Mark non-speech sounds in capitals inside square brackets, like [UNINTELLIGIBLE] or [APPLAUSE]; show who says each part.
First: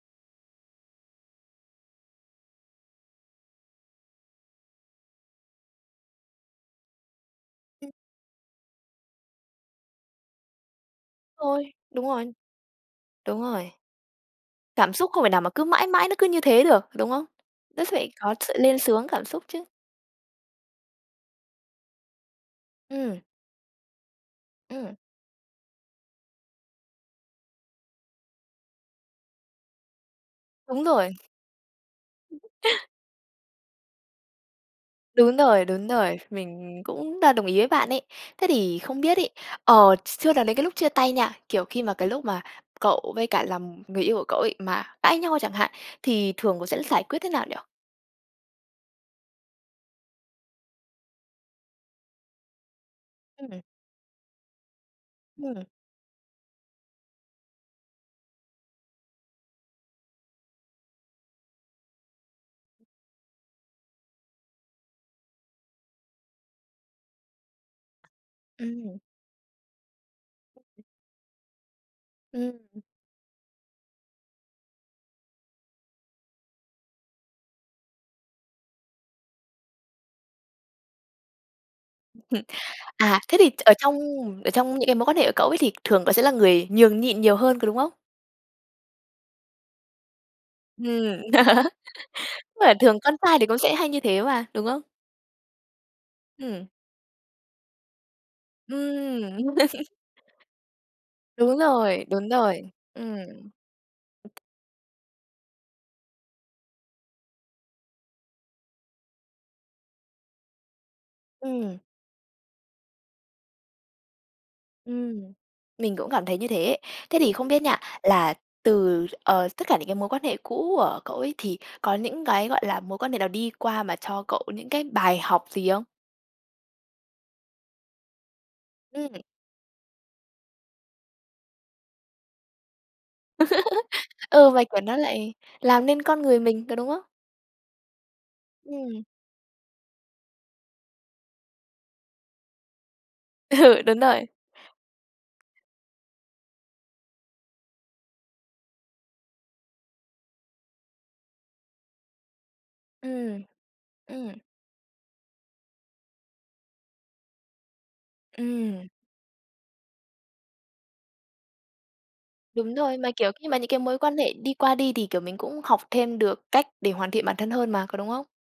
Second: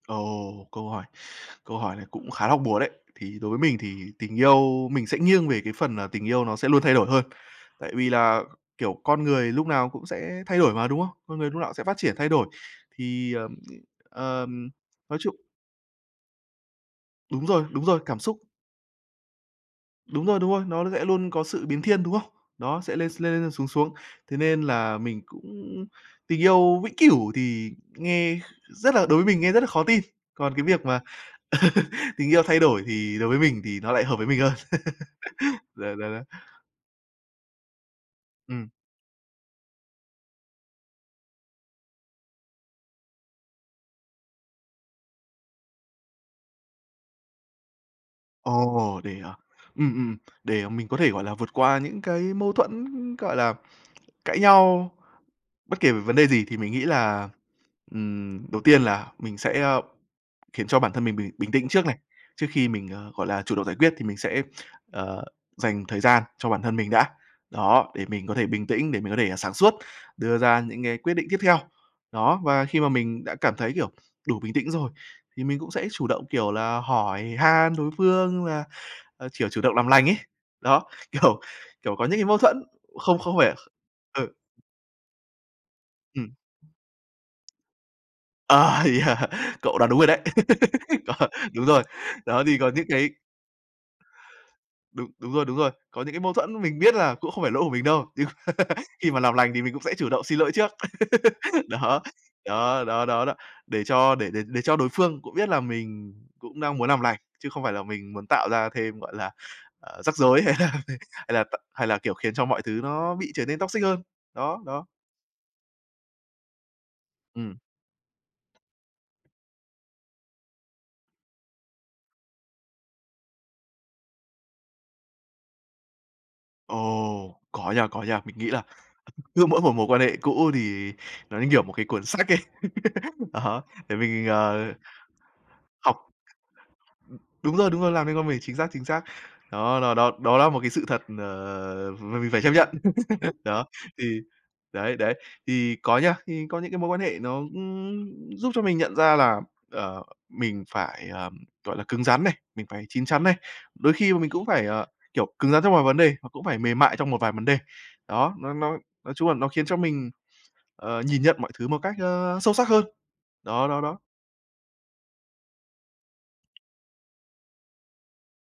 Speaker 1: Ồ, câu hỏi câu hỏi này cũng khá hóc búa đấy. Thì đối với mình thì tình yêu mình sẽ nghiêng về cái phần, à, tình yêu nó sẽ luôn thay đổi hơn.
Speaker 2: Ưm.
Speaker 1: Tại vì là, kiểu, con người lúc nào cũng sẽ thay đổi mà, đúng không? Con người lúc nào
Speaker 2: Ôi,
Speaker 1: sẽ phát
Speaker 2: đúng
Speaker 1: triển, thay
Speaker 2: rồi.
Speaker 1: đổi. Thì,
Speaker 2: Đúng
Speaker 1: ờm,
Speaker 2: rồi.
Speaker 1: ừm, ờm,
Speaker 2: Cảm xúc
Speaker 1: nói
Speaker 2: không thể
Speaker 1: chung
Speaker 2: nào mà cứ mãi mãi nó cứ như thế được, đúng không?
Speaker 1: Đúng rồi,
Speaker 2: Nó
Speaker 1: đúng rồi,
Speaker 2: phải
Speaker 1: cảm
Speaker 2: có
Speaker 1: xúc.
Speaker 2: sự lên xuống cảm xúc chứ.
Speaker 1: Đúng rồi, đúng rồi, nó sẽ luôn có sự biến thiên, đúng không? Đó, sẽ lên s
Speaker 2: Ừm.
Speaker 1: lên lên xuống xuống. Thế nên
Speaker 2: Ừm.
Speaker 1: là mình cũng tình yêu vĩnh cửu thì nghe kh rất là đối với mình nghe rất là khó tin. Còn cái
Speaker 2: Đúng
Speaker 1: việc mà
Speaker 2: rồi.
Speaker 1: [LAUGHS] tình yêu
Speaker 2: [CHUCKLES]
Speaker 1: thay đổi thì đối với mình thì nó lại hợp với mình hơn.
Speaker 2: Đúng rồi,
Speaker 1: [LAUGHS]
Speaker 2: đúng
Speaker 1: Đó, đó,
Speaker 2: rồi.
Speaker 1: đó.
Speaker 2: Mình cũng đ đồng ý với bạn ấy. Thế
Speaker 1: Ừm.
Speaker 2: thì không biết ấy, ờ, s chưa nói đến cái lúc chia tay nha, kiểu, khi mà cái lúc mà cậu với cả làm người yêu của cậu ấy mà cãi nhau chẳng hạn, thì thường cậu sẽ giải quyết thế nào nhỉ?
Speaker 1: Ồ, để, à, ừm, ừm, để, à, mình có thể, gọi là, vượt qua những cái mâu thuẫn, gọi là,
Speaker 2: Ừm.
Speaker 1: cãi nhau,
Speaker 2: Ừm.
Speaker 1: bất kể về vấn đề gì thì mình nghĩ là, ừm, đầu tiên là mình sẽ, ơ, khiến cho bản thân mình bình bình tĩnh trước này, trước khi mình, ờ, gọi là, chủ động giải quyết thì mình sẽ, ờ, dành thời gian cho bản thân mình đã. Đó, để mình có thể bình tĩnh,
Speaker 2: Ừm.
Speaker 1: để mình có thể sáng suốt, đưa ra những cái quyết định tiếp theo. Đó,
Speaker 2: Ưm,
Speaker 1: và khi
Speaker 2: ừm.
Speaker 1: mà mình đã cảm thấy, kiểu, đủ bình tĩnh rồi, thì mình cũng sẽ chủ động, kiểu là, hỏi han đối phương là, ờ, chiểu, chủ động làm lành ấy. Đó, kiểu kiểu, có những cái mâu
Speaker 2: [CHUCKLES]
Speaker 1: thuẫn, cũng không
Speaker 2: À,
Speaker 1: không
Speaker 2: thế thì
Speaker 1: phải
Speaker 2: ở trong
Speaker 1: ừ.
Speaker 2: ở trong những cái mối quan hệ của cậu ấy thì thường cậu sẽ
Speaker 1: Ừm.
Speaker 2: là người nhường nhịn nhiều hơn, có đúng không?
Speaker 1: Ờ, yeah! Cậu đoán đúng rồi đấy. [LAUGHS]
Speaker 2: Ừm.
Speaker 1: Cậu đúng
Speaker 2: [LAUGHS]
Speaker 1: rồi, đó thì có
Speaker 2: Mà
Speaker 1: những
Speaker 2: thường
Speaker 1: cái
Speaker 2: con trai thì cũng sẽ hay như thế mà, đúng không?
Speaker 1: Đúng, đúng rồi, đúng rồi. Có những cái mâu thuẫn
Speaker 2: Ừm.
Speaker 1: mình biết là cũng không phải lỗi của mình đâu, nhưng [LAUGHS] khi mà làm
Speaker 2: Ừm.
Speaker 1: lành thì mình cũng
Speaker 2: [LAUGHS]
Speaker 1: sẽ chủ động xin lỗi trước.
Speaker 2: Đúng
Speaker 1: [LAUGHS] Đó,
Speaker 2: rồi, đúng rồi,
Speaker 1: đó, đó,
Speaker 2: ừm.
Speaker 1: đó, đó. Để cho để để để cho đối phương cũng biết là mình cũng đang muốn làm lành, chứ không phải là mình muốn tạo ra thêm, gọi là, ờ, rắc rối hay là [UNINTELLIGIBLE] hay là t
Speaker 2: Ừm.
Speaker 1: hay là, kiểu, khiến cho mọi thứ nó bị trở nên toxic hơn. Đó, đó.
Speaker 2: Ừm, mình cũng cảm thấy như thế. Thế thì không
Speaker 1: Ừm.
Speaker 2: biết nha, là từ, ờ, tất cả những cái mối quan hệ cũ của cậu ấy thì có những cái, gọi là, mối quan hệ nào đi qua mà cho cậu những cái bài học gì không?
Speaker 1: Ồ, có nha, có nha. Mình nghĩ là
Speaker 2: Ừm.
Speaker 1: cứ mỗi một mối quan hệ cũ thì nó như, kiểu, một cái cuốn sách ấy. [LAUGHS] đó, để mình,
Speaker 2: [LAUGHS] Ừ, và,
Speaker 1: ờ,
Speaker 2: kiểu, nó lại làm
Speaker 1: học
Speaker 2: nên
Speaker 1: ừm,
Speaker 2: con người mình, có đúng không?
Speaker 1: đúng rồi, đúng rồi, làm nên con mình, chính xác, chính
Speaker 2: Ừm.
Speaker 1: xác. Đó, đó, đó, đó là một cái sự thật, n mà mình phải chấp nhận. [LAUGHS] Đó,
Speaker 2: Ừ, đúng
Speaker 1: thì
Speaker 2: rồi.
Speaker 1: đấy, đấy. Thì có nha, thì có những cái mối quan hệ nó, ừm, giúp cho mình nhận ra là, ờ, mình phải, ờm, gọi là, cứng rắn này, mình phải chín chắn này.
Speaker 2: Ừm.
Speaker 1: Đôi khi mà mình
Speaker 2: Ừm.
Speaker 1: cũng phải, ờ, kiểu, cứng rắn trong vài vấn đề và cũng phải mềm mại trong một vài vấn đề. Đó, nó nó
Speaker 2: Ừm.
Speaker 1: nói chung là nó khiến cho mình, ờ, nhìn nhận mọi thứ một cách, ơ, sâu sắc
Speaker 2: Đúng
Speaker 1: hơn.
Speaker 2: rồi, mà, kiểu, khi mà những
Speaker 1: Đó,
Speaker 2: cái
Speaker 1: đó,
Speaker 2: mối
Speaker 1: đó.
Speaker 2: quan hệ đi qua đi thì, kiểu, mình cũng học thêm được cách để hoàn thiện bản thân hơn mà, có đúng không?